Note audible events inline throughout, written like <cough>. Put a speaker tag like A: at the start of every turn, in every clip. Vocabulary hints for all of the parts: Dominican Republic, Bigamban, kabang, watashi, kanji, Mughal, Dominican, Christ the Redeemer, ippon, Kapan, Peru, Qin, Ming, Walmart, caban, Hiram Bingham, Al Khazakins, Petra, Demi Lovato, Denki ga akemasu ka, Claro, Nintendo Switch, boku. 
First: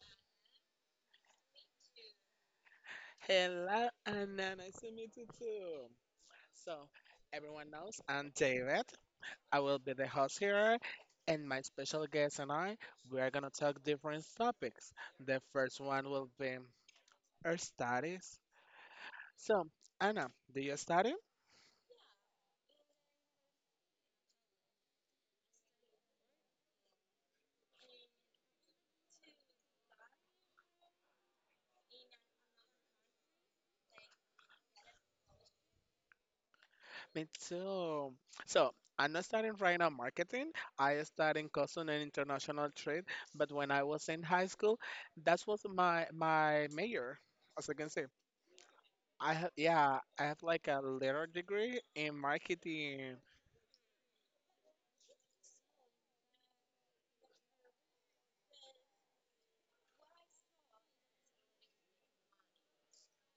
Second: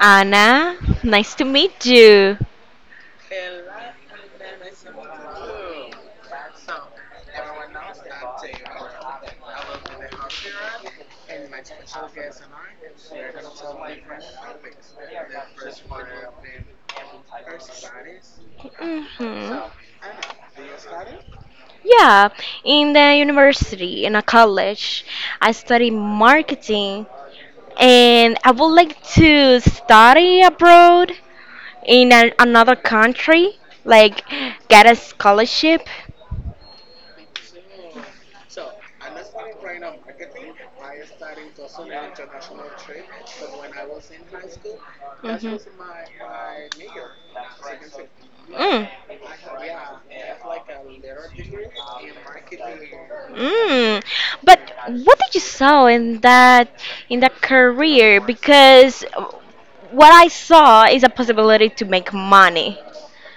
A: Anna, nice to meet you.
B: Hello, Anna. Nice to meet you too. So, everyone knows I'm David. I will be the host here, and my special guest and I, we are gonna talk different topics. The first one will be our studies.
A: Hmm.
B: So, Anna, do you study?
A: Yeah, in the university, in a college, I study marketing and I would like to study abroad in another country, like get a scholarship.
B: Me too. So I'm not studying right now marketing. I studying custom and international trade. But when I was in high school, that
A: Mhm.
B: was my major, as I can say,
A: Mm,
B: I have yeah, I have like a little degree in marketing.
A: mm. But what did you saw in that career? Because what I saw is a possibility to make money.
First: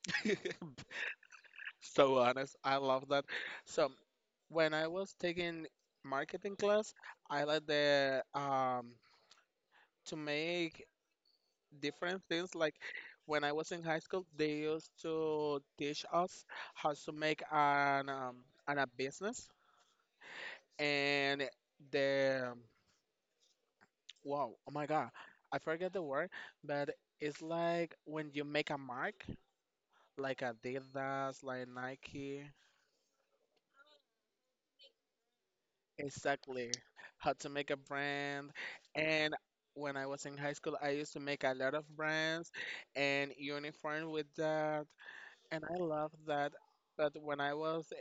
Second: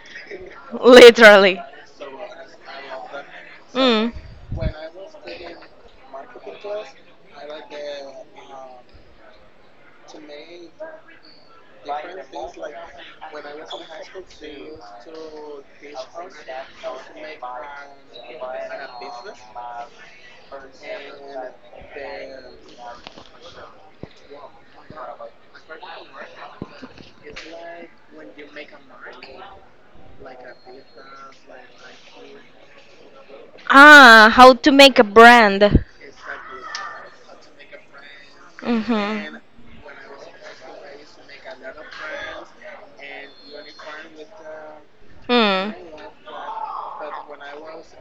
B: <laughs>
A: Literally.
B: So honest, I love that. So
A: Mm.
B: when I was taking marketing class, I like the to make different things. Like when I was in high school, they used to teach us how to make an a business, and the wow, oh my God, I forget the word, but it's like when you make a mark, like Adidas, like Nike,
A: Ah, how to make a brand.
B: exactly, how to make a brand, and
A: Mm-hmm.
B: when I was in high school, I used to make a lot of brands and uniform with that. And
A: Mm.
B: I love that that when I was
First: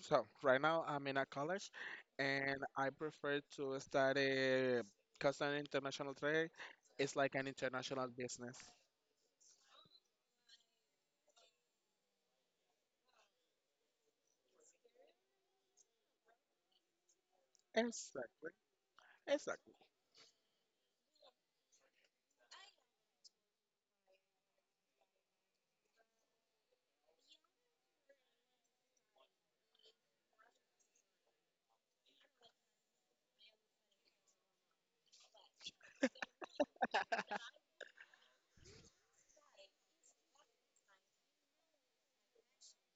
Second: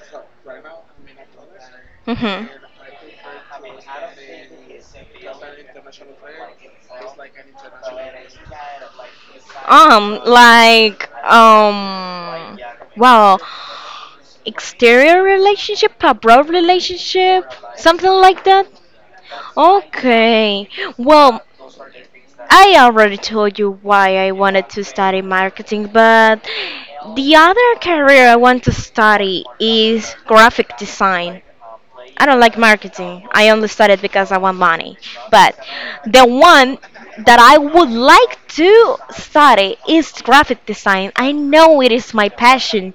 B: so right now I'm in a college
A: Mm-hmm.
B: and I prefer to study customer international trade. It's like an international business.
A: Like, wow, exterior relationship, abroad relationship, something like
B: Exactly.
A: that.
B: Exactly.
A: Okay, well, I already told you why I wanted to study marketing, but the other career I want to study is graphic design. I don't like marketing. I only studied because I want money. But the one that I would like to study is graphic design. I know it is my passion,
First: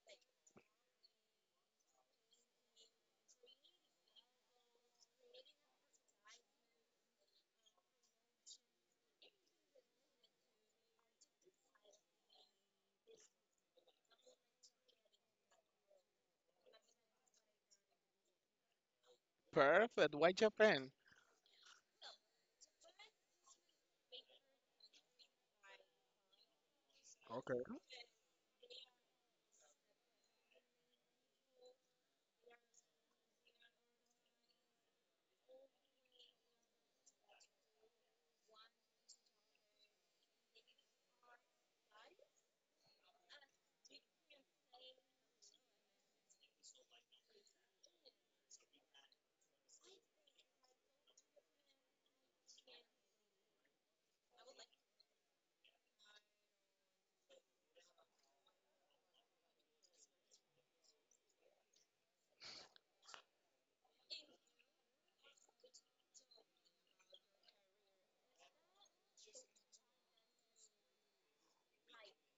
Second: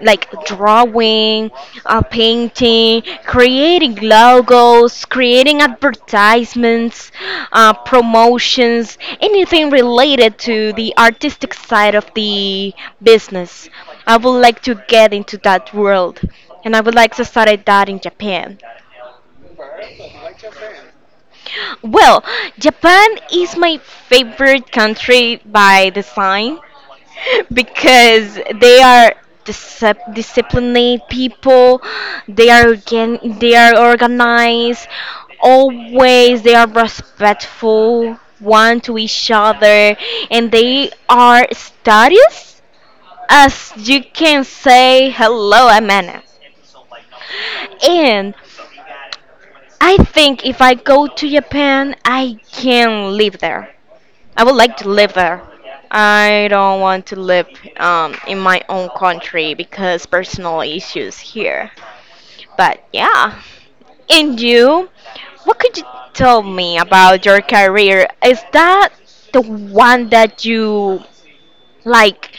A: like drawing, painting, creating logos, creating advertisements, promotions, anything related to the artistic side of the business. I would like to get into that world. And I would like to start that in Japan.
B: Perfect. Why Japan?
A: Well, Japan is my favorite country by design <laughs>
B: Okay.
A: because they are disciplined people. They are organized. Always they are respectful one to each other, and they are studious, as you can say, hello Amana. And I think if I go to Japan, I can live there. I would like to live there. I don't want to live in my own country because personal issues here. But yeah. And you, what could you tell me about your career? Is that the one that you like?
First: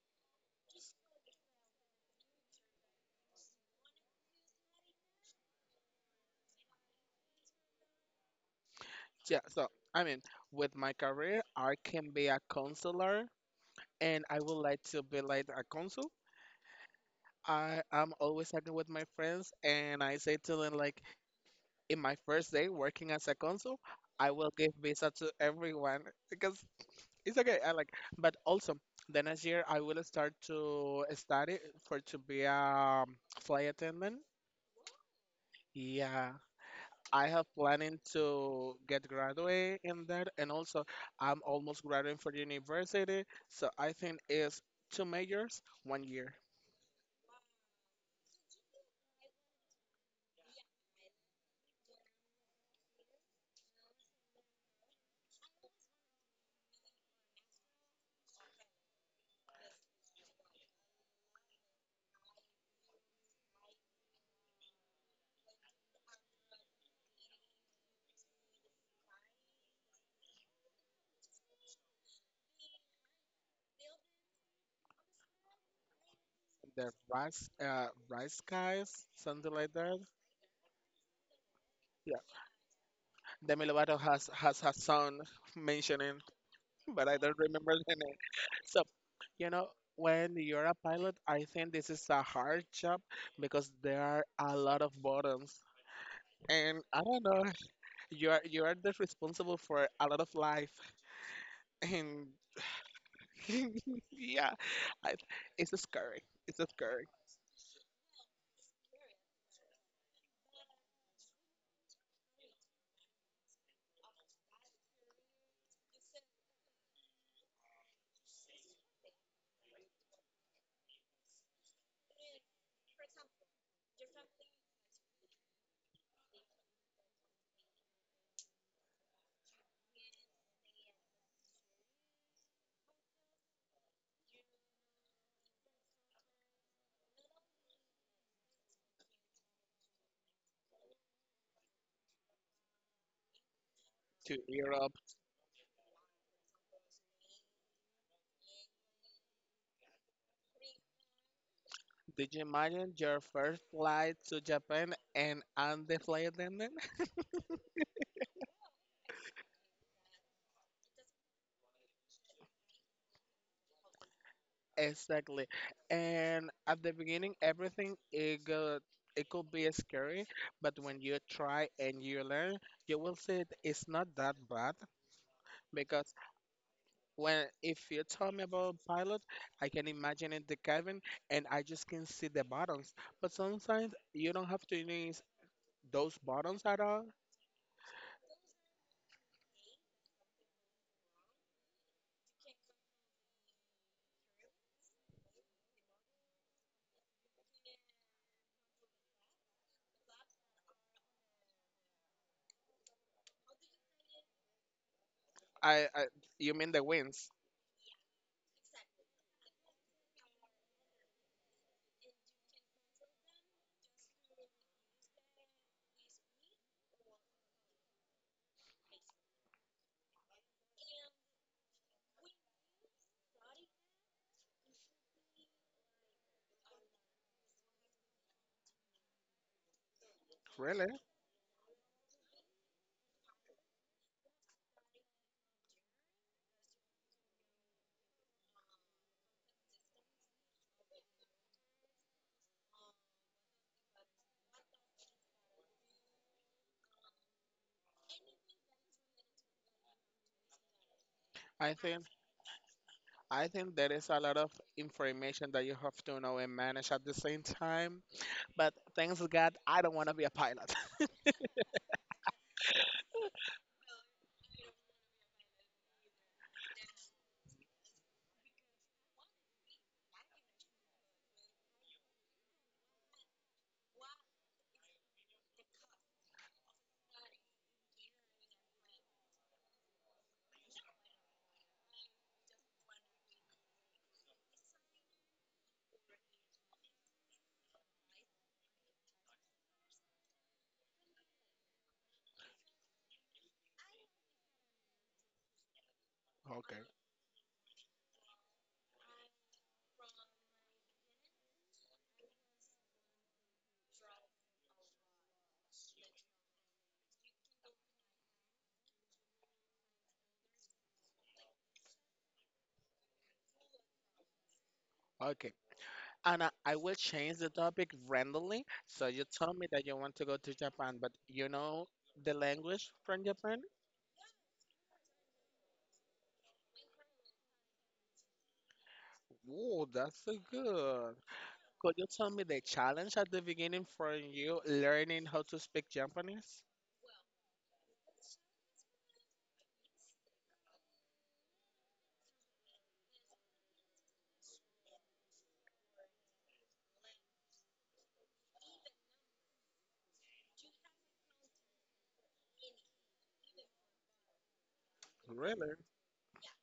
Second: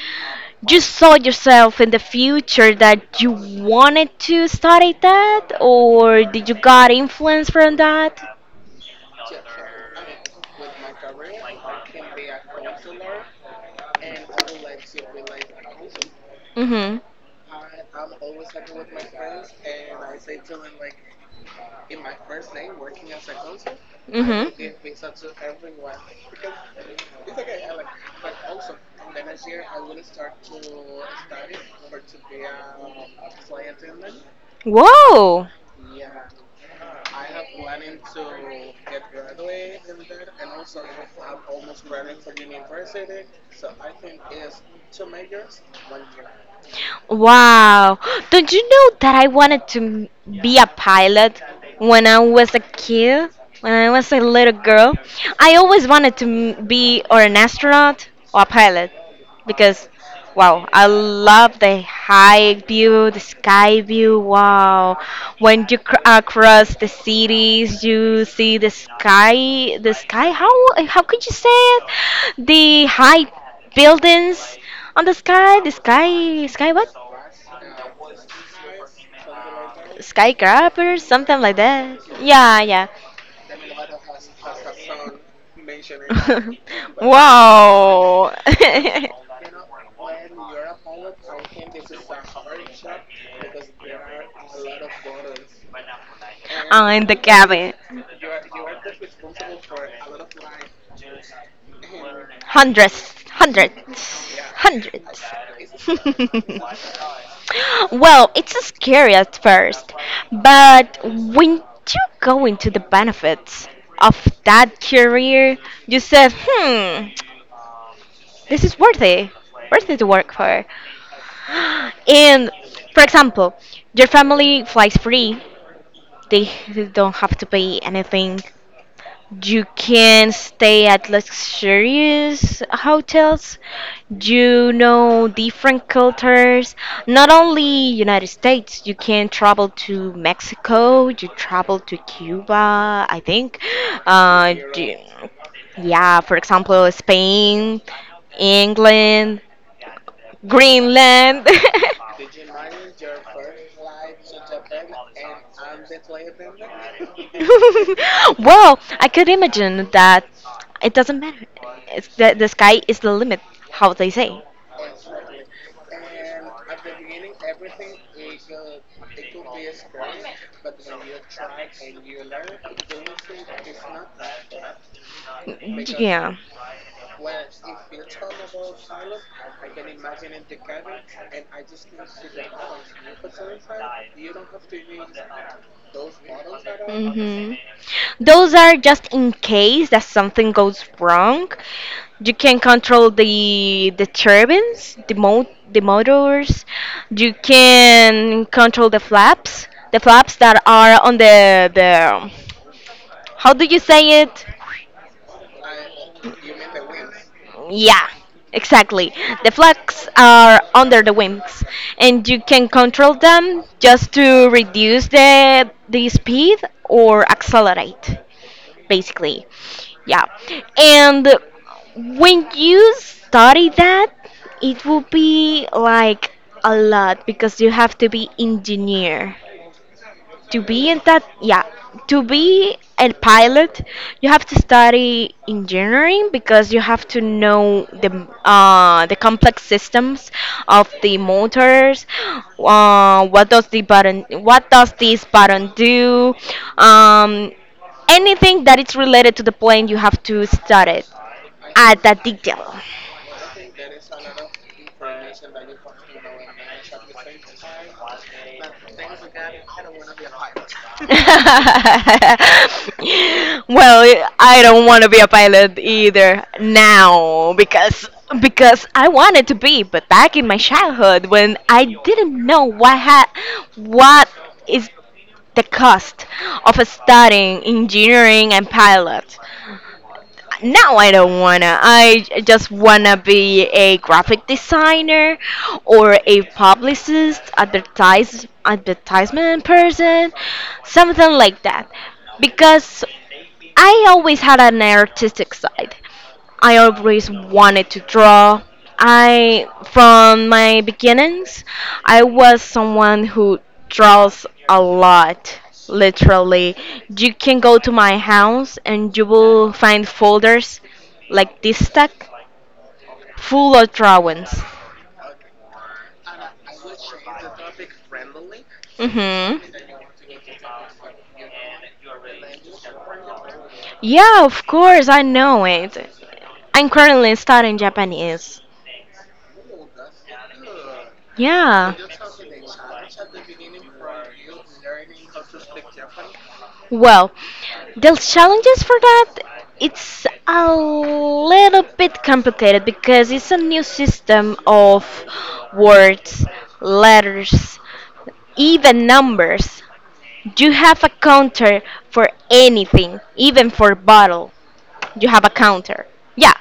A: You saw yourself in the future that you wanted to study that, or did you got influence from that?
B: Yeah, so I mean, with my career, I can be a counselor and I would like to be like a consul.
A: Mhm.
B: I am always talking with my friends and I say to them like, in my first day working as a consul, I will
A: Mhm.
B: give visa to everyone because it's okay. I like, but also the next year I will start to study for to be a flight attendant.
A: Whoa.
B: Yeah, I have planning to get graduate in that, and also I'm almost graduating for university, so I think it's two majors, 1 year.
A: Wow. Don't you know that I wanted to be a pilot when I was a kid? When I was a little girl, I always wanted to be or an astronaut or a pilot because wow, I love the high view, the sky view. Wow. When you across the cities, you see the sky, the sky. How could you say it? The high buildings on the sky, sky what?
B: The rice, rice guys, something like that.
A: Skyscraper, something like that.
B: Yeah,
A: Yeah, yeah.
B: Demi Lovato has her son mentioning
A: <laughs>
B: but I don't remember the name.
A: Wow.
B: So,
A: <laughs>
B: you know, when you're a pilot, I think this is a hard job because there are a lot of buttons, and I
A: I'm the
B: don't know,
A: cabin.
B: you are the responsible for a lot of life, and
A: Hundreds, hundreds,
B: <laughs> yeah, I,
A: hundreds.
B: it's scary. It's scary
A: <laughs> Well, it's scary at first, but when you go into the benefits of that career, you said, this is worthy, worthy to work for. <gasps> And for example, your family flies free. They don't have to pay anything. You can stay at luxurious hotels. You know different cultures. Not only United States, you can travel to Mexico. You travel to Cuba, I think.
B: to
A: Uh,
B: Europe.
A: do- yeah, for example, Spain, England, Greenland.
B: Did you imagine your first flight to Japan and I'm the flight
A: <laughs>
B: attendant?
A: <laughs> Well, I could imagine that it doesn't matter. It's the sky is the limit, how they say.
B: Exactly. And at the beginning, everything it go, it could be scary, but when you try and you learn, you will see it, it's not that bad. Because
A: Yeah.
B: when if you tell me about pilot, I can imagine in the cabin and I just can see the buttons. But sometimes you don't have to use those buttons at all.
A: Hmm. Those are just in case that something goes wrong. You can control the turbines, the motors. You can control the flaps that are on the. How do you say it?
B: I you mean the wings?
A: Yeah, exactly. The flags are under the wings, and you can control them just to reduce the speed or accelerate, basically. Yeah, and when you study that, it will be like a lot because you have to be engineer to
B: Really?
A: be in that. Yeah. To be a pilot you have to study engineering because you have to know the complex systems of the motors. What does this button do? Um, anything that is related to the plane you have to study it
B: I
A: at
B: think.
A: that detail.
B: I think there is a lot of information that you have to know and manage at the same time. But thanks God, I don't want to be a pilot.
A: <laughs> Well, I don't want to be a pilot either now because I wanted to be, but back in my childhood when I didn't know what is the cost of studying engineering and pilot. No, I don't wanna. I just wanna be a graphic designer or a publicist, advertisement person, something like that. Because I always had an artistic side. I always wanted to draw. I, from my beginnings, I was someone who draws a lot, literally. You can go to my house and you will find folders like this stack full of drawings.
B: <laughs> okay. Anna, I will change the topic randomly. So you told
A: Mhm.
B: me that you want to go to Japan, but you know the language from Japan?
A: Yeah, of course, I know it. I'm currently studying Japanese.
B: Oh, that's so good. Could
A: Yeah.
B: you tell me the challenge at the beginning for you learning how to speak Japanese?
A: Well, the challenges for that, it's a little bit complicated because it's a new system of words, letters, even numbers. You have a counter for anything, even for bottle. You have a
B: Really?
A: counter. Yeah,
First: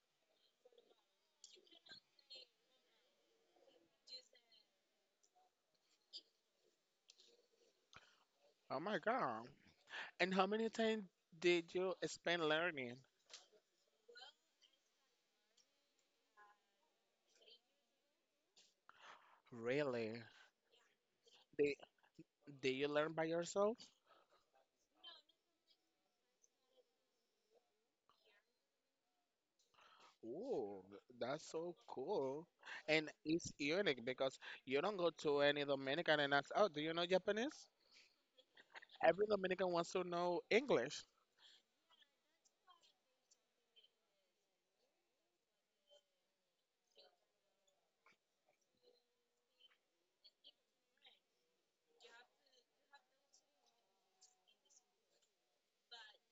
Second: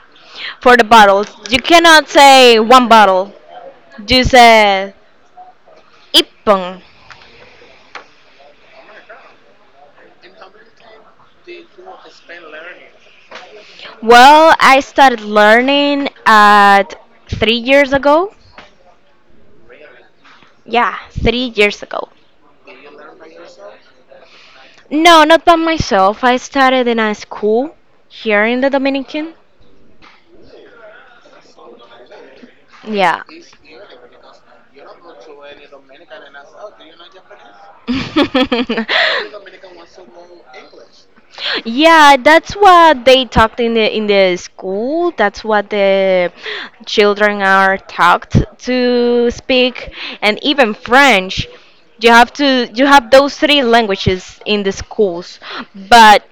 A: for the bottles. You cannot say one bottle. You say ippon.
B: Oh my God. And how many times did you spend learning?
A: Well, I started learning at 3 years ago.
B: Really?
A: Yeah, three
B: The
A: years ago.
B: Do you learn by yourself?
A: No, not by myself. I started in a school here in the Dominican.
B: Ooh, that's so cool. And
A: Yeah.
B: it's unique because you don't go to any Dominican and ask, "Oh, do you know Japanese?" Every
A: <laughs>
B: Dominican wants to know English.
A: Yeah, that's what they talked in the school. That's what the children are taught to speak, and even French. You have those three languages in the schools, but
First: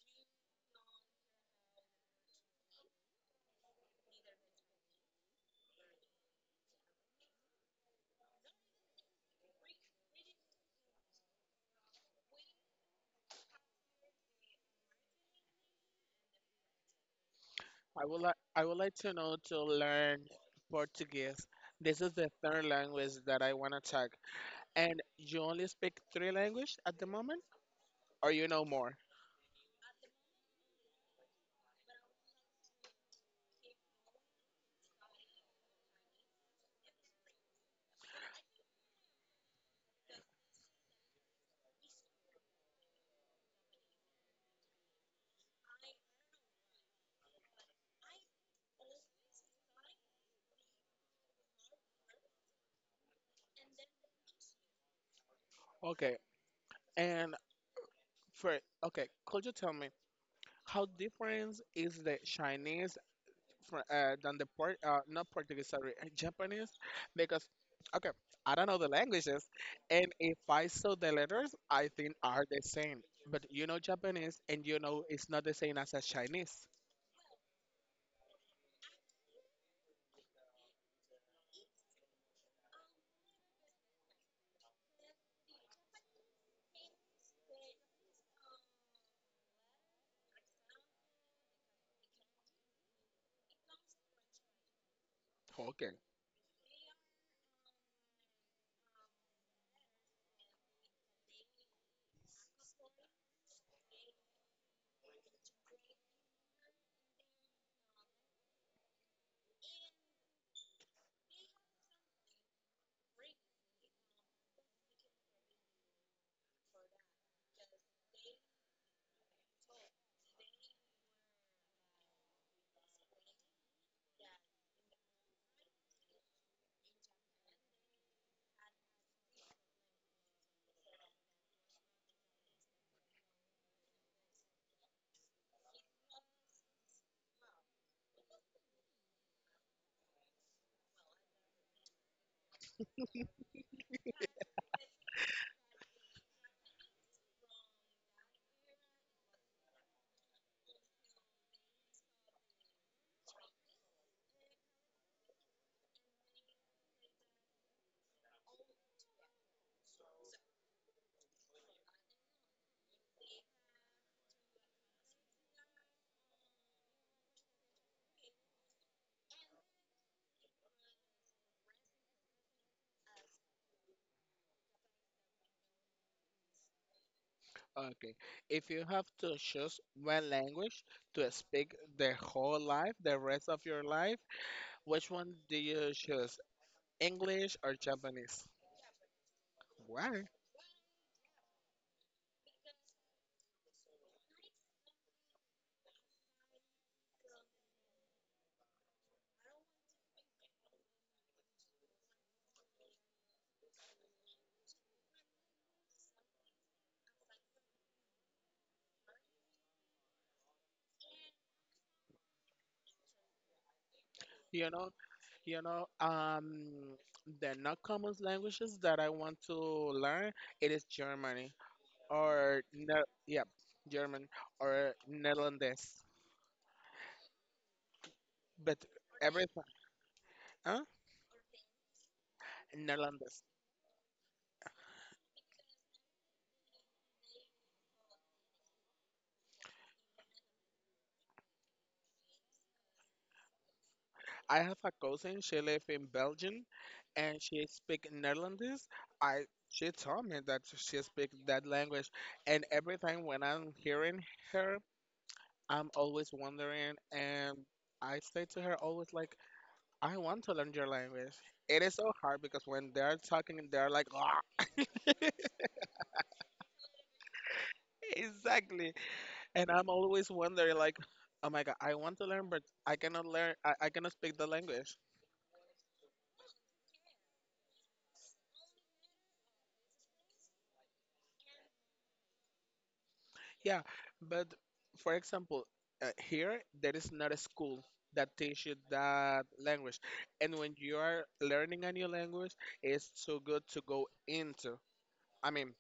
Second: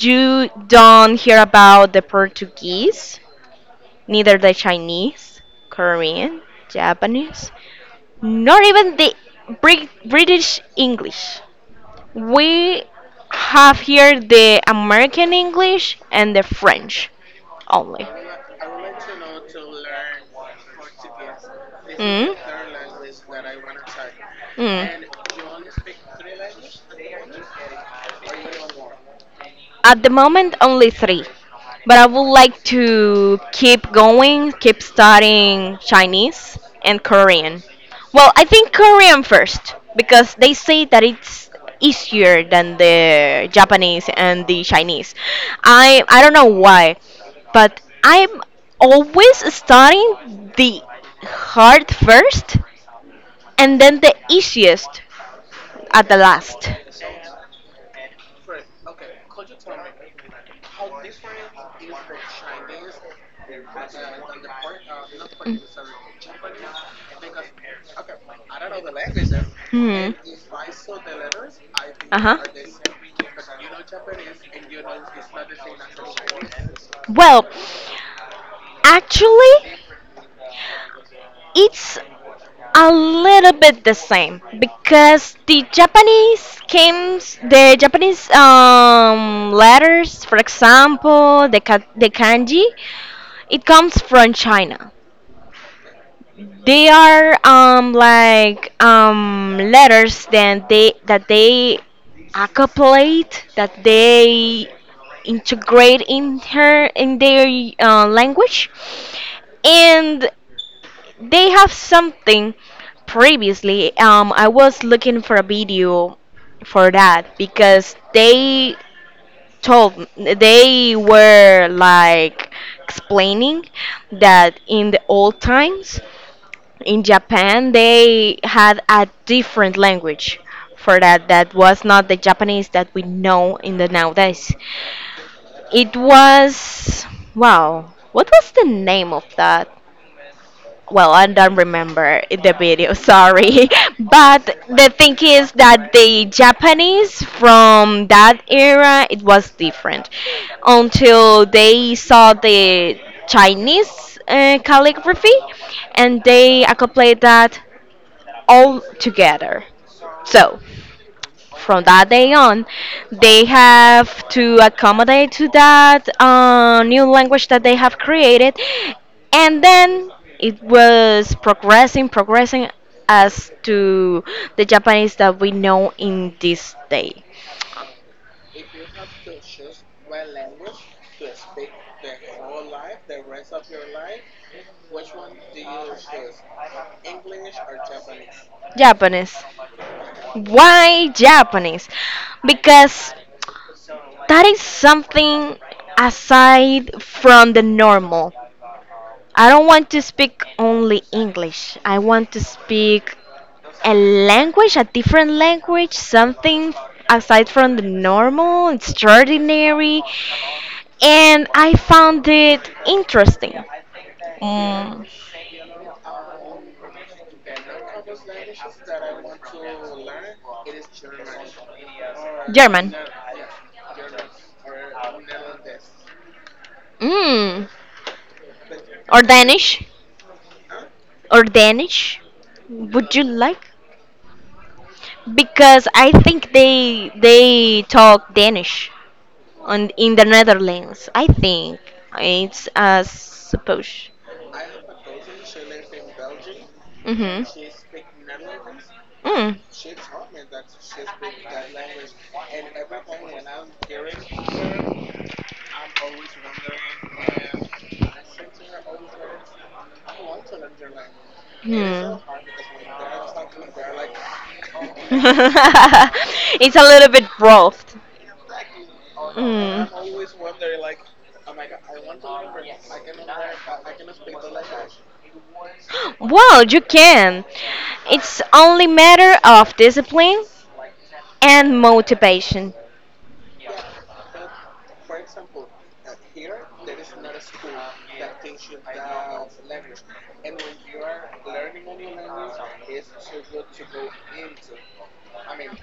A: you don't hear about the Portuguese neither the Chinese, Korean, Japanese, nor even the British English. We have here the American English and the French
B: I
A: only.
B: would like I would like to know to learn Portuguese. This is the
A: Mm.
B: third language that I want to check. And you only speak three
A: Mm.
B: languages at the moment, or you know more?
A: At the moment, only three. But I would like to keep going, keep studying Chinese and Korean. Well, I think Korean first because they say that it's easier than the Japanese and the Chinese. I don't know why, but I'm always studying the hard first and then the easiest at the
B: Okay.
A: last.
B: And for okay, could you tell me how different is the Chinese than the not
A: Mm.
B: Portuguese, sorry, <laughs> Japanese, because okay, I don't know the languages, and
A: Hmm.
B: if I saw the letters, I think are the same. But you know Japanese, and you know it's not the same as a Chinese.
A: Well, actually, it's a little bit the same because the Japanese schemes, the Japanese letters, for example, the kanji, it comes from China.
B: Okay,
A: They are like letters then they that they accopulate, that they integrate in their language, and they have something previously. I was looking for a video for that because they told they were like explaining that in the old times in Japan they had a different language for that that was not the Japanese that we know in the nowadays. It was wow. What was the name of that? Well, I don't remember the video, sorry. <laughs> But the thing is that the Japanese from that era, it was different. Until they saw the Chinese calligraphy and they accomplished that all together. So, from that day on, they have to accommodate to that new language that they have created, and then it was progressing, progressing as to the Japanese that we know in this day.
B: okay. If you have to choose one language to speak the whole life, the rest of your life, which one do you choose, English or Japanese?
A: Japanese.
B: Why?
A: Why Japanese? Because that is something aside from the normal. I don't want to speak only English. I want to speak a language, a different language, something aside from the normal, extraordinary, and I found it interesting.
B: You know,
A: Mm.
B: You know, the not common languages that I want to learn, it is Germany or
A: German.
B: ne yeah, German or Netherlands.
A: Mm.
B: But
A: Or
B: everything,
A: Danish?
B: huh?
A: Or Danish? Would you
B: Netherlands.
A: like? Because I think they talk Danish on in the Netherlands. I think it's supposed.
B: I have a cousin. She lives in Belgium, and
A: Mhm.
B: she speaks Netherlands. I
A: Mm.
B: she told me that she speaks that language, and every time when I'm hearing her, I'm always wondering, and I say to her always like, I want to learn your language. It is so
A: Hmm.
B: hard because when they're talking, they're like, "Ah,"
A: <laughs> It's a little bit rough.
B: exactly. And I'm
A: Mm.
B: always wondering, like, oh my God, I want to learn, but I cannot learn, I cannot speak the language.
A: Well, you can. It's only matter of discipline and motivation.
B: Yeah, but for example, here, there is not a school that teach you that language. And when you are learning a new language, it's so good to go into. I mean,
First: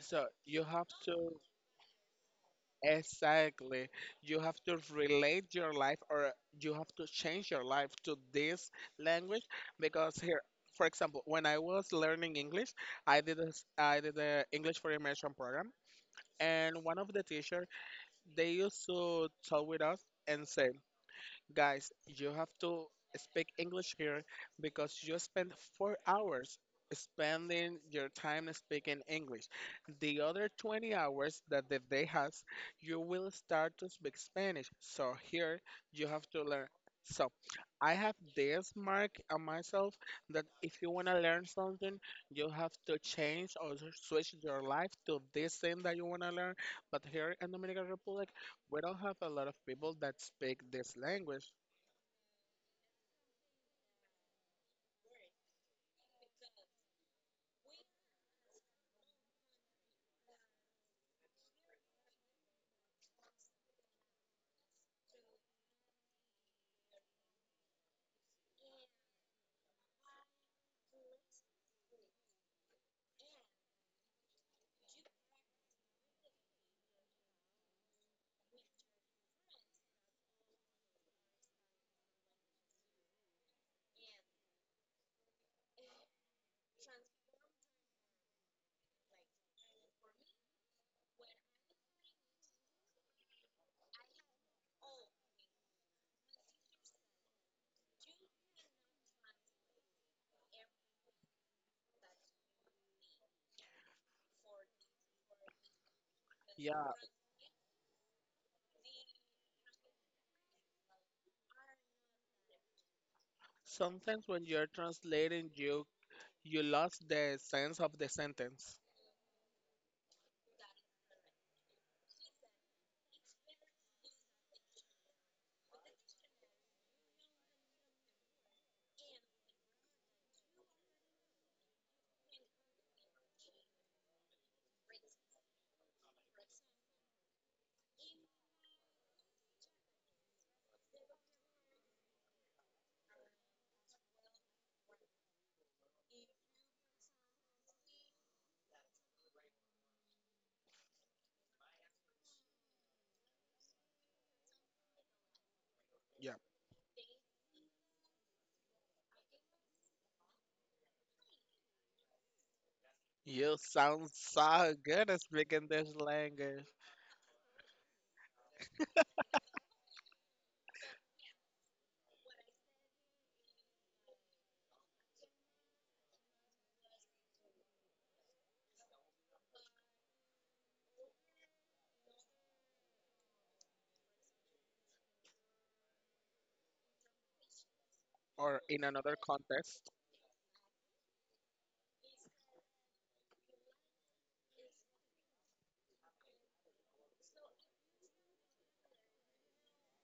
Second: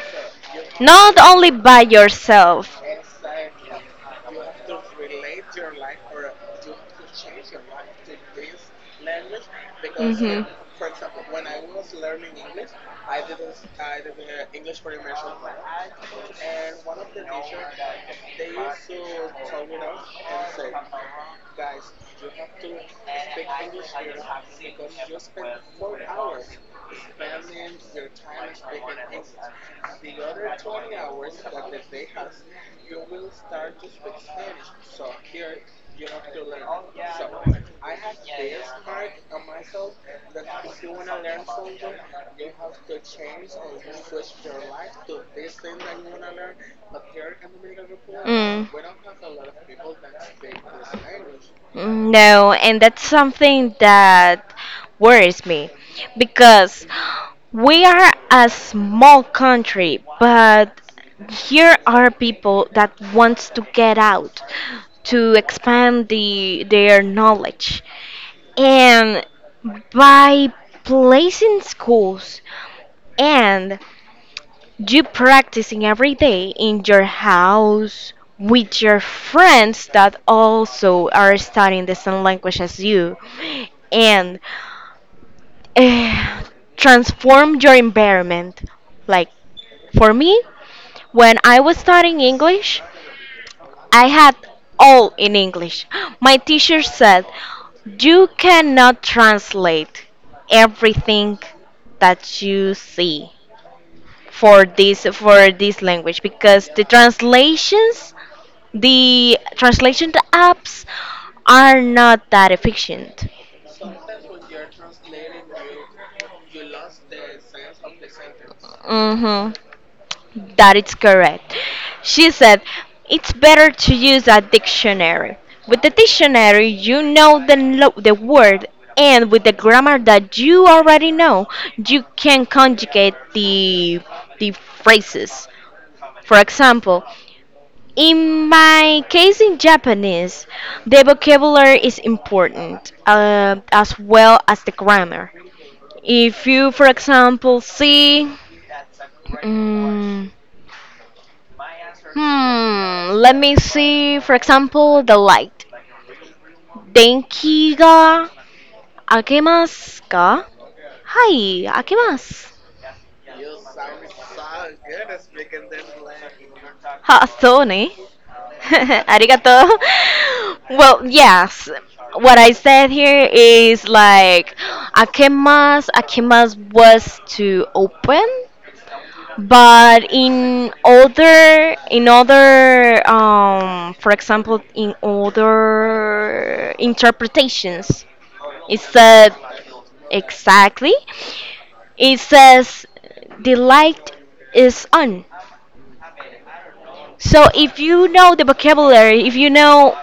B: so you have to.
A: Not only by yourself.
B: Exactly. You have to relate your life or you have to change your life to this language because here, for example, when I was learning English, I did the English for Immersion program and one of the teacher they used to talk with us and say, Guys, you have to speak English here because you spend 4 hours spending your time speaking English. The other 20 hours that the day has, you will start to speak Spanish. So here you have to learn. So I have this mark on myself that if you want to learn something, you have to change or switch your life to this thing that you want to learn. But here in Dominican Republic, we don't have a lot of people that speak this language.
A: Mm. No, and that's something that worries me because we are a small country, but here are people that wants to get out to expand their knowledge. And by placing schools and you practicing every day in your house with your friends that also are studying the same language as you and eh, transform your environment. Like for me, when I was studying English, I had all in English. My teacher said, "You cannot translate everything that you see for this language because the
B: Yeah,
A: translations the translation apps are not that efficient."
B: sometimes when you're translating, you lost the sense of the sentence.
A: Mm-hmm. That is correct, she said. It's better to use a dictionary. With the dictionary you know the word, and with the grammar that you already know, you can conjugate the phrases. For example, in my case in Japanese, the vocabulary is important as well as the grammar. If you, for example, see, mm, let me see, for example, the light.
B: Yeah,
A: Denki ga akemasu ka? Hai, akemasu.
B: you sound so good at speaking this language
A: Ha, so ne? <laughs> Arigato. Well, yes. What I said here is like Akemas. Akemas was to open, but for example, in other interpretations,
B: or
A: it
B: in another
A: said
B: context.
A: exactly. It says the light is on. So if you know the vocabulary, if you know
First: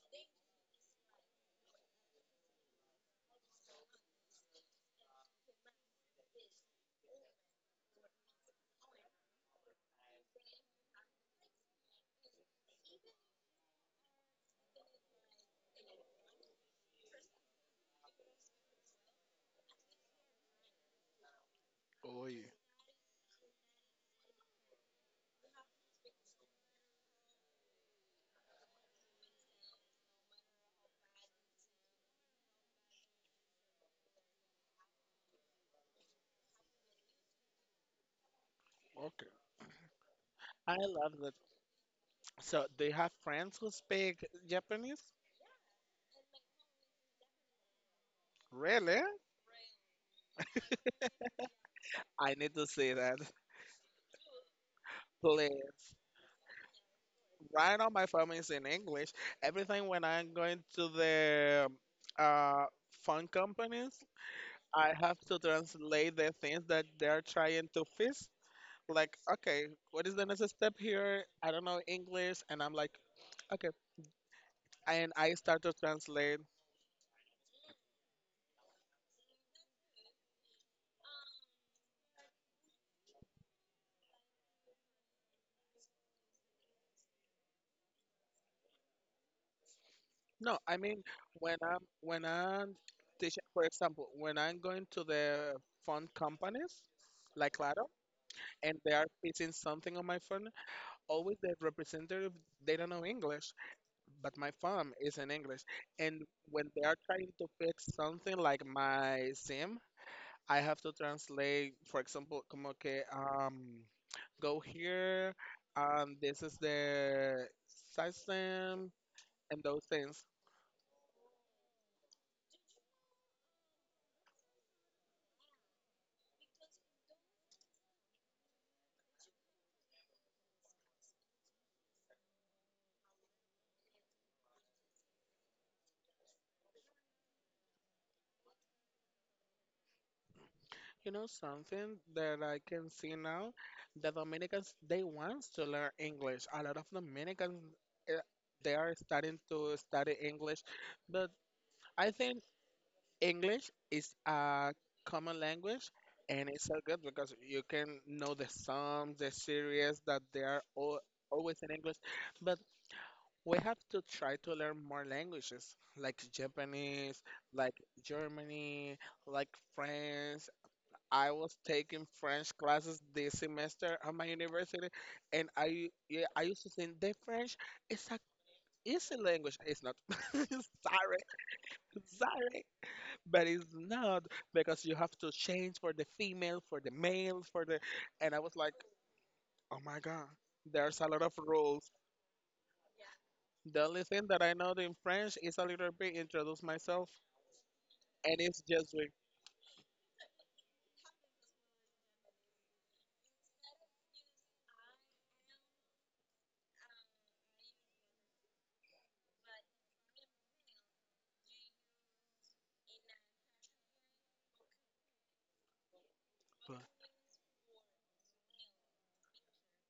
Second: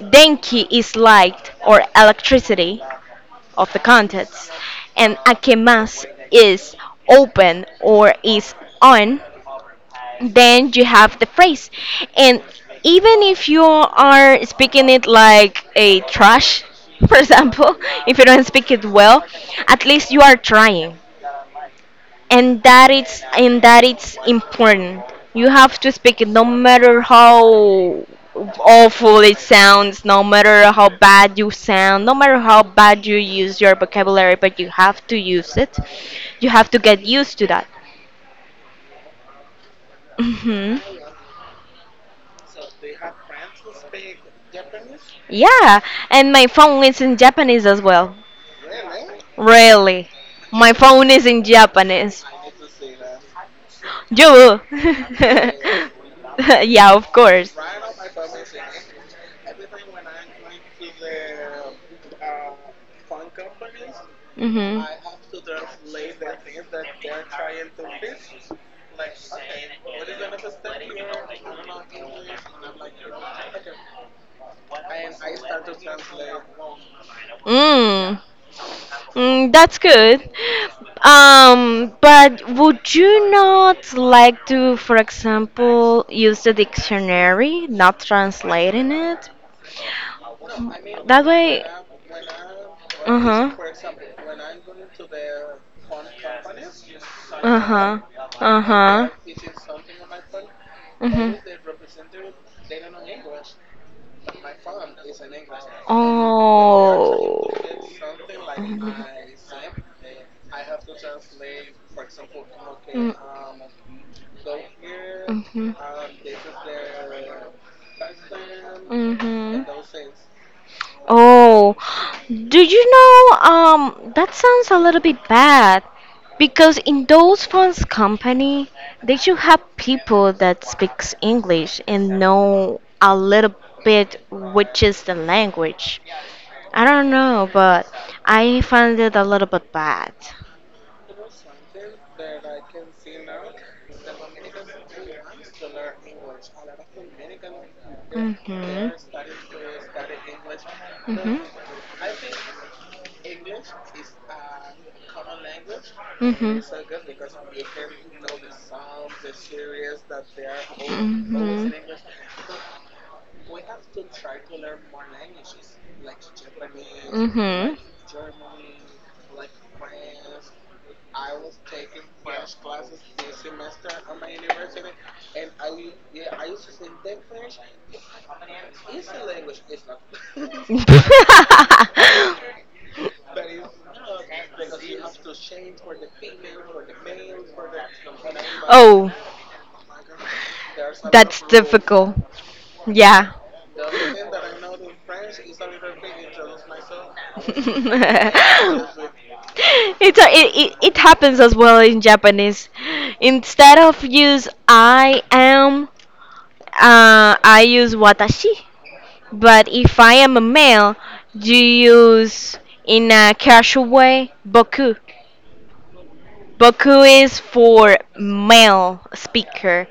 A: Denki is light or electricity of the contents, and akemas is open or is on. Then you have the phrase, and even if you are speaking it like a trash, <laughs> for example, if you don't speak it well, at least you are trying, and that it's important. You have to speak it, no matter how awful it sounds, no matter how bad you sound, no matter how bad you use your vocabulary, but you have to use it. You have to get used to that.
B: Okay,
A: Hmm.
B: I love that. So, do you have friends who speak Japanese?
A: Yeah, and my phone is in Japanese as well.
B: Really?
A: Really, my phone is in Japanese.
B: I need to see that,
A: You.
B: <laughs>
A: <laughs>
B: please.
A: Yeah, of course.
B: Right on my phone is in English. Everything when I'm going to the uh, phone companies,
A: Hmm.
B: I have to translate the things that they're trying to fix. Like, okay, what is the next step here? I don't know English, and I'm like, okay, and I start to translate.
A: Mm, mm, that's good. But would you not like to, for example, use the dictionary, not translating it?
B: No, I mean
A: That way,
B: when I'm
A: uh
B: teaching,
A: huh,
B: for example, when I'm going to the phone companies like
A: uh
B: Claro,
A: huh, uh
B: and they are
A: huh,
B: fixing something on my phone,
A: mhm.
B: always the representative they don't know English but my phone is in English and when they are trying
A: Oh.
B: to fix something like my SIM I have to translate, for example, como que
A: Mhm.
B: go here,
A: Mm. Mhm.
B: this is the system and
A: Mhm.
B: those things.
A: oh, do you know, that sounds a little bit bad because in those funds company, they should have people that speaks English and know a little bit which is the language. I don't know, but I find it a little bit bad.
B: You know something that I can see now, the Dominicans they want to learn English, a lot of Dominicans eh, they
A: Mhm.
B: are starting to study English
A: Mhm.
B: but
A: Mhm.
B: I think English is a common language and
A: Mhm. Mhm.
B: it's so good because you can know the songs, the series that they are all, always in English. But we have to try to learn more languages like Japanese, like Germany, like French. I was taking French classes this semester at my university, and I yeah, I used to think the French is a easy language. It's not. <laughs> sorry, sorry. But it's not because you have to change for the female, for the male, for the. And I was like,
A: <laughs> oh,
B: oh my God, there's a lot of
A: that's
B: rules.
A: difficult. Yeah.
B: The only thing that I know
A: <laughs>
B: in French is
A: it's
B: a little bit introduce myself, and it's just with,
A: a, it happens as well in Japanese. Instead of use I am, I use watashi. But if I am a male, you use in a casual way boku.
B: "Huh,
A: Boku is for male speaker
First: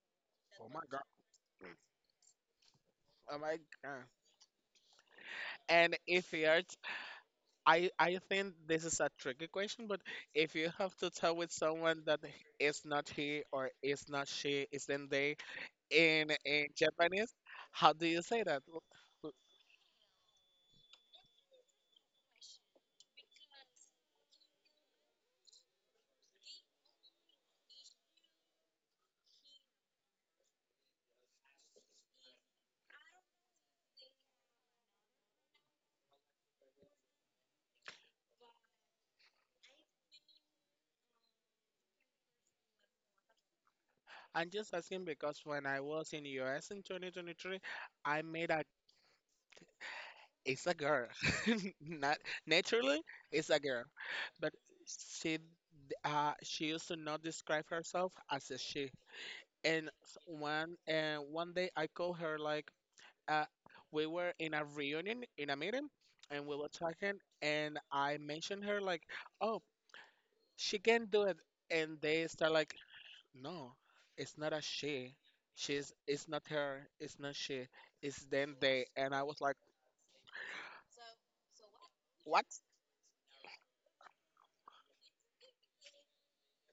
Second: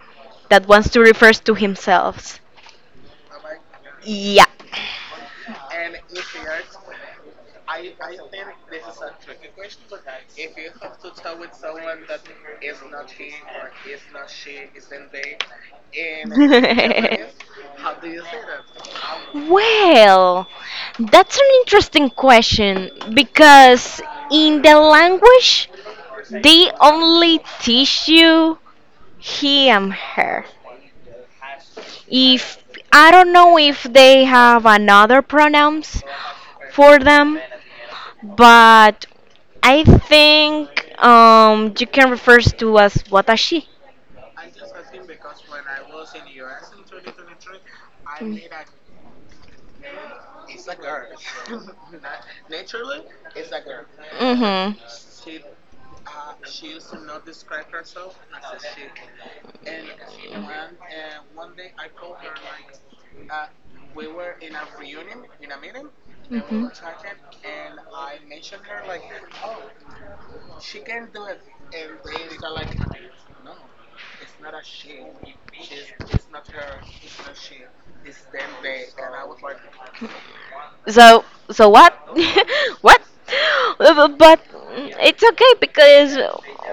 A: that
B: oh my
A: wants to
B: God,
A: refer to himself.
B: oh my God.
A: Yeah.
B: And if you're, I think this is a tricky question, but if you have to tell with someone that it's not he or it's not she, it's then they in
A: <laughs>
B: Japanese, how do you say that?
A: Well, that's an interesting question because in the language they only teach you he and her. If I don't know if they have another pronouns for them, but I think you can refer to as watashi.
B: I'm just asking because when I was in US in 2023, I made a it's a girl, <laughs> not naturally it's a girl, but
A: Mm-hmm.
B: she she used to not describe herself as a she. And one and one day I called her like uh, we were in a reunion in a meeting, and we
A: hmm
B: were talking, and I mentioned her like, oh, she can do it, and they start like No, it's not a she. She's it's not her, it's not she, it's them they and I was like,
A: So so what?
B: What?
A: <laughs> what? But it's okay because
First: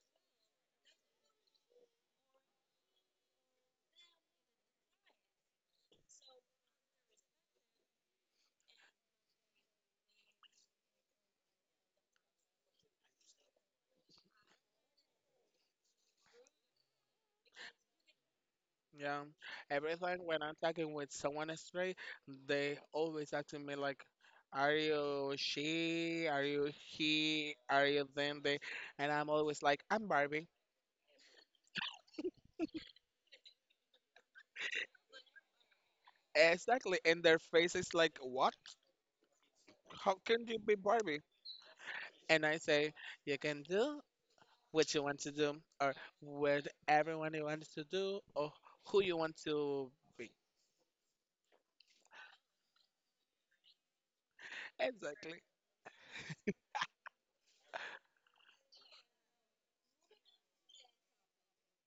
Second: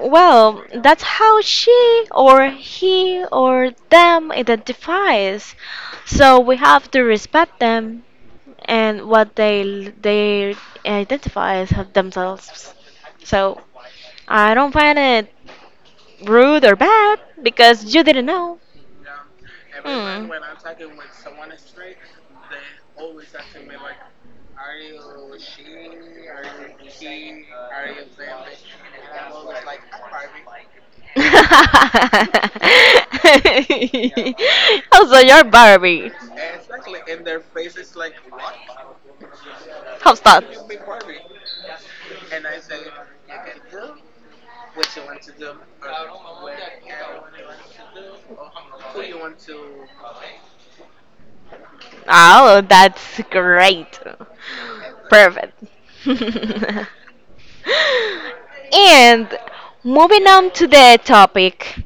A: well, that's how she or he or them identifies. So we have to respect them and what they identify as themselves. So I don't find it rude or bad because you didn't know.
B: Yeah. Every time when I'm talking with someone straight, they
A: Mm.
B: always asking me like, Are you she? Are you he? Are you them they and I'm always like, I'm Barbie.
A: <laughs> also, you're Barbie.
B: Exactly. And their face is like, What? How
A: How's that?
B: can you be Barbie? And I say, You can do what you want to do or what everyone you want to do or who you want to be.
A: Oh, that's great.
B: Exactly.
A: Perfect. <laughs> And moving on to the topic,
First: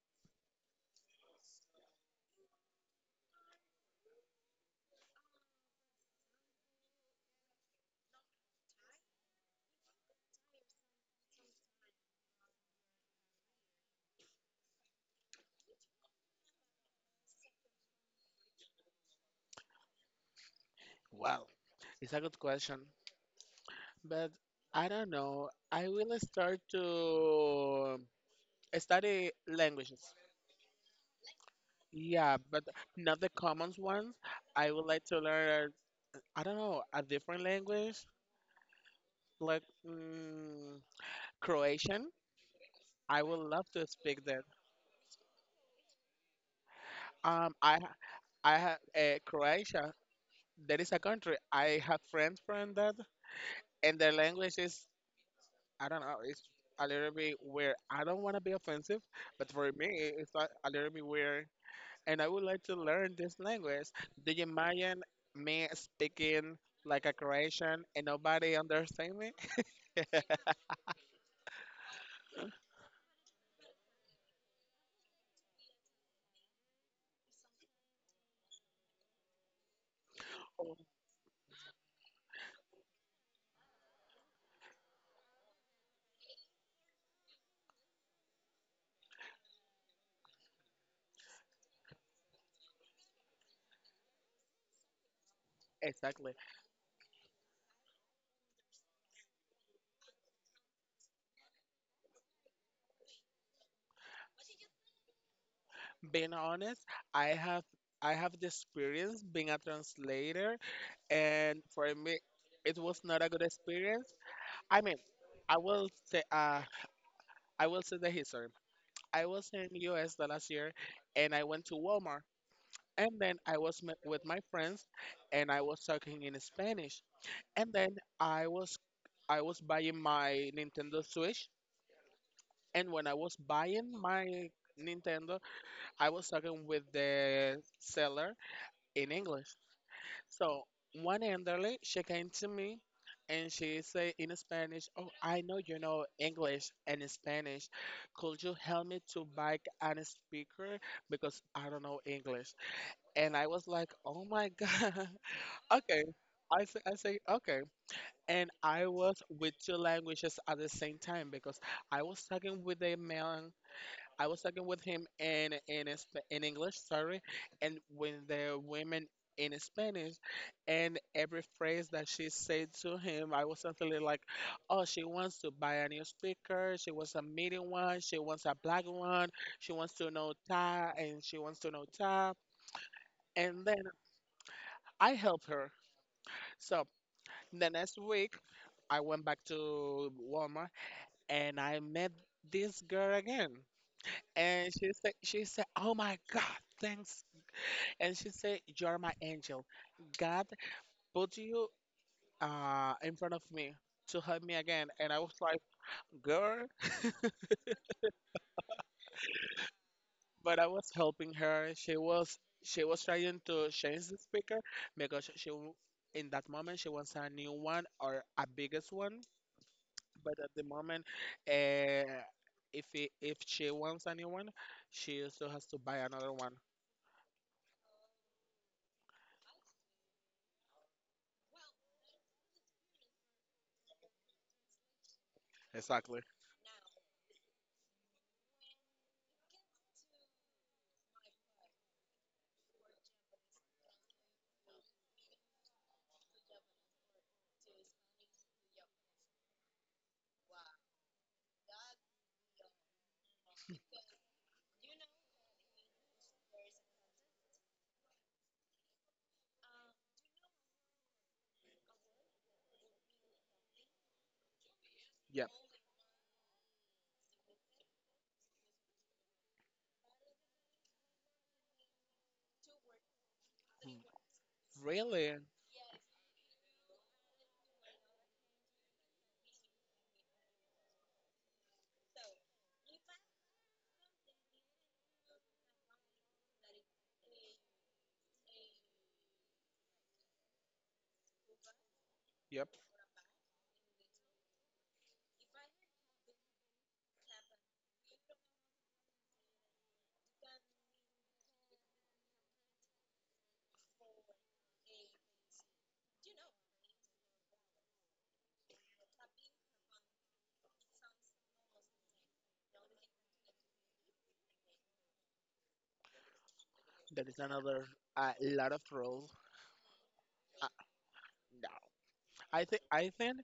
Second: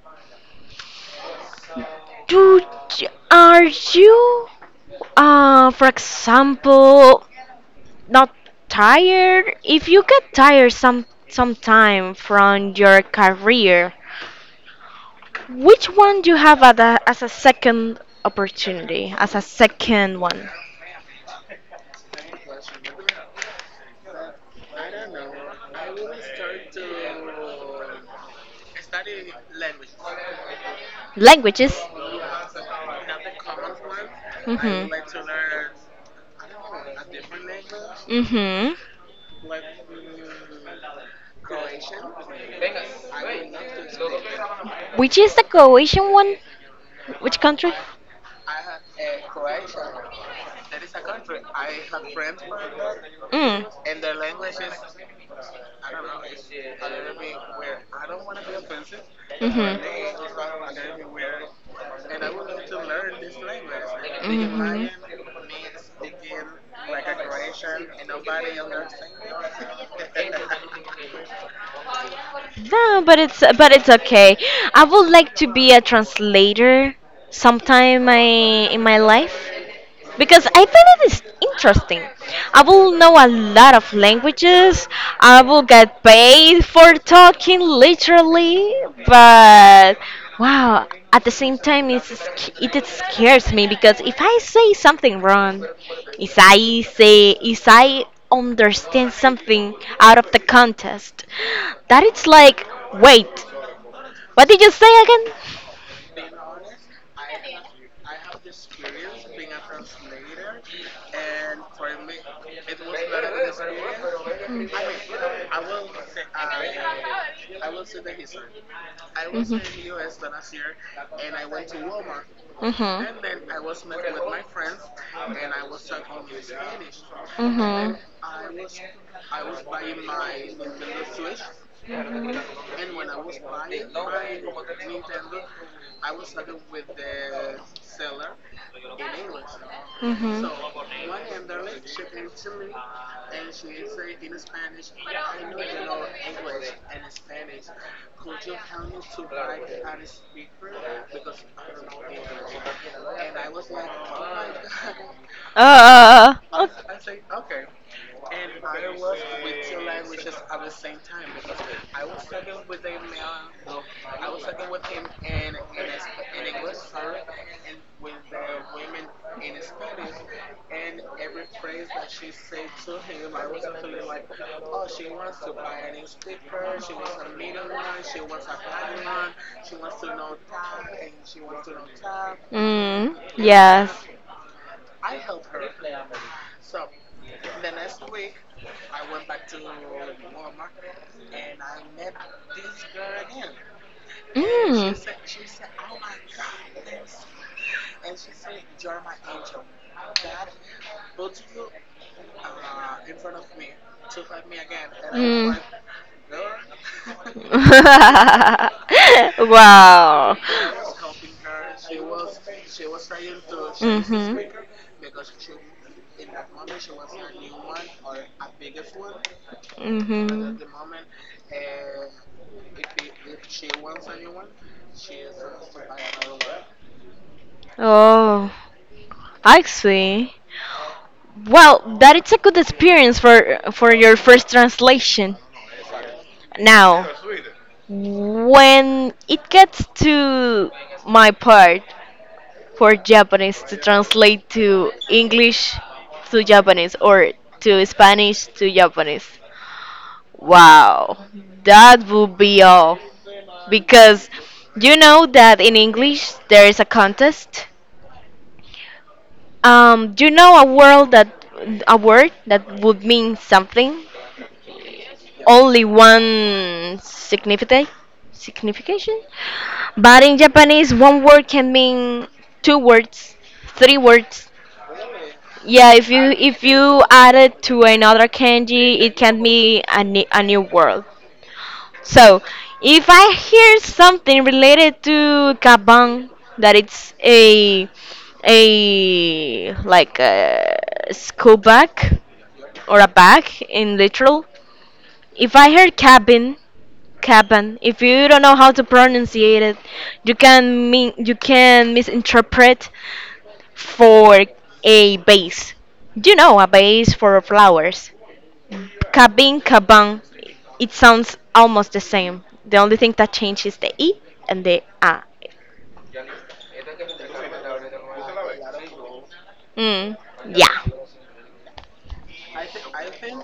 A: do are you, for example, not tired? If you get tired sometime from your career, which one do you have as a second opportunity, as a second one?
B: Wow. It's a good question. But I don't know. I will start to study languages.
A: Languages.
B: Yeah, but not the common ones. I would
A: Mhm.
B: like to learn, I don't know, a different language,
A: Mhm.
B: like Croatian. I would love to speak that.
A: Which is the Croatian one? Which
B: Um,
A: country?
B: I ha- I have Croatia. There is a country I have friends from that,
A: Mm.
B: and their language is I don't know. It's a little bit weird. I don't want to be offensive, but for
A: Mhm.
B: me, it's a little bit weird. And I would like to learn this language. Do you imagine me speaking like a Croatian and nobody understand me? <laughs>
A: Mhm. <laughs> No, but it's okay. I would like to be a translator sometime in my life because I
B: Oh,
A: find it is interesting. I will know a lot of languages. I will get paid for talking literally, but wow, at the same time it's, sc- it scares me because if I say something wrong,
B: exactly.
A: if I understand something out of the contest, that it's like, wait, what did you say again?
B: Being honest, I have I have the experience being a translator, and for me, it was not a good experience. I mean, I will say, uh, I will say the history. I was in US
A: Mm-hmm.
B: the last year and I went to Walmart and then
A: Mm-hmm.
B: I was met with my friends and I was talking in Spanish and
A: And
B: then I was buying my Nintendo Switch
A: Mm-hmm.
B: and when I was buying my Nintendo I was talking with the seller in English. So one elderly, she came to me and she said in Spanish, Oh, I know you know English and Spanish. Could you help me to buy a speaker? Because I don't know English. And I was like, Oh my <laughs> God. Okay.
A: Oh,
B: I say, okay. And I was with two languages at the same time because I was talking with a man I was talking with him in English, sorry, and with the women in Spanish, and every phrase that she said to him, I was something like, "Oh, she wants to buy a new speaker. She wants a medium one. She wants a black one. She wants to know Thai, and she wants to know Thai."
A: Mm.
B: And then
A: Yes.
B: I helped her. So the next week, I went back to Walmart and I met this girl again. And
A: Mm.
B: she said, "Oh my God, thanks. And she said, You're my angel. God put you in front of me to help me again. And I was
A: Mm.
B: like, Girl,
A: <laughs> wow.
B: but I was helping her. She was trying to change the speaker
A: Mhm.
B: because in that moment she wants a new one or a biggest one. But at
A: Mhm.
B: the moment, uh, if it, if she wants a new one, she still has to buy another one.
A: Oh, I see. Well, that is a good experience for your first translation.
B: Exactly.
A: Now, when it gets to my part for Japanese to translate to English to Japanese or to Spanish to Japanese, wow, that would be all. Because you know that in English there is a contest. You know a word that would mean something
B: Yep.
A: only one significant signification. But in Japanese, one word can mean two words, three
B: Mm,
A: words.
B: really?
A: Yeah, if you add it to another kanji, it can be a new word. So, if I hear something related to kabang, that it's a like a school bag
B: Yep.
A: or a bag in literal. If I heard cabin, Kapan. If you don't know how to pronunciate it, you can misinterpret for a base. You know, a base for flowers. Cabin, caban. It sounds almost the same. The only thing that changes the e and the a.
B: There is another a lot of rules.
A: Mm,
B: Uh,
A: yeah.
B: no, I think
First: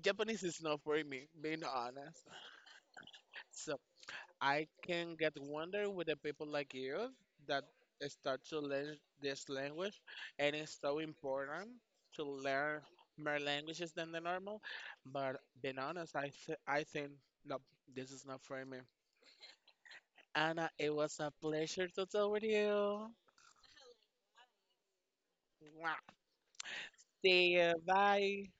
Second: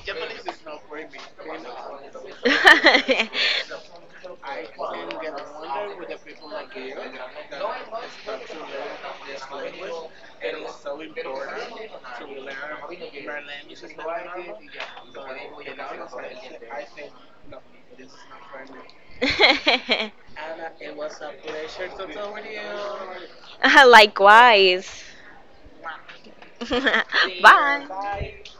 B: Japanese is not for me. Being honest, so I can get wonder with the people like you that start to learn this language, and it's so important to learn more languages than the normal. But being honest, I think no, this is not for me. Anna, it was a pleasure to talk with you.
A: <laughs> Likewise.
B: Lock.
A: <laughs>
B: See ya.
A: Bye.
B: Bye.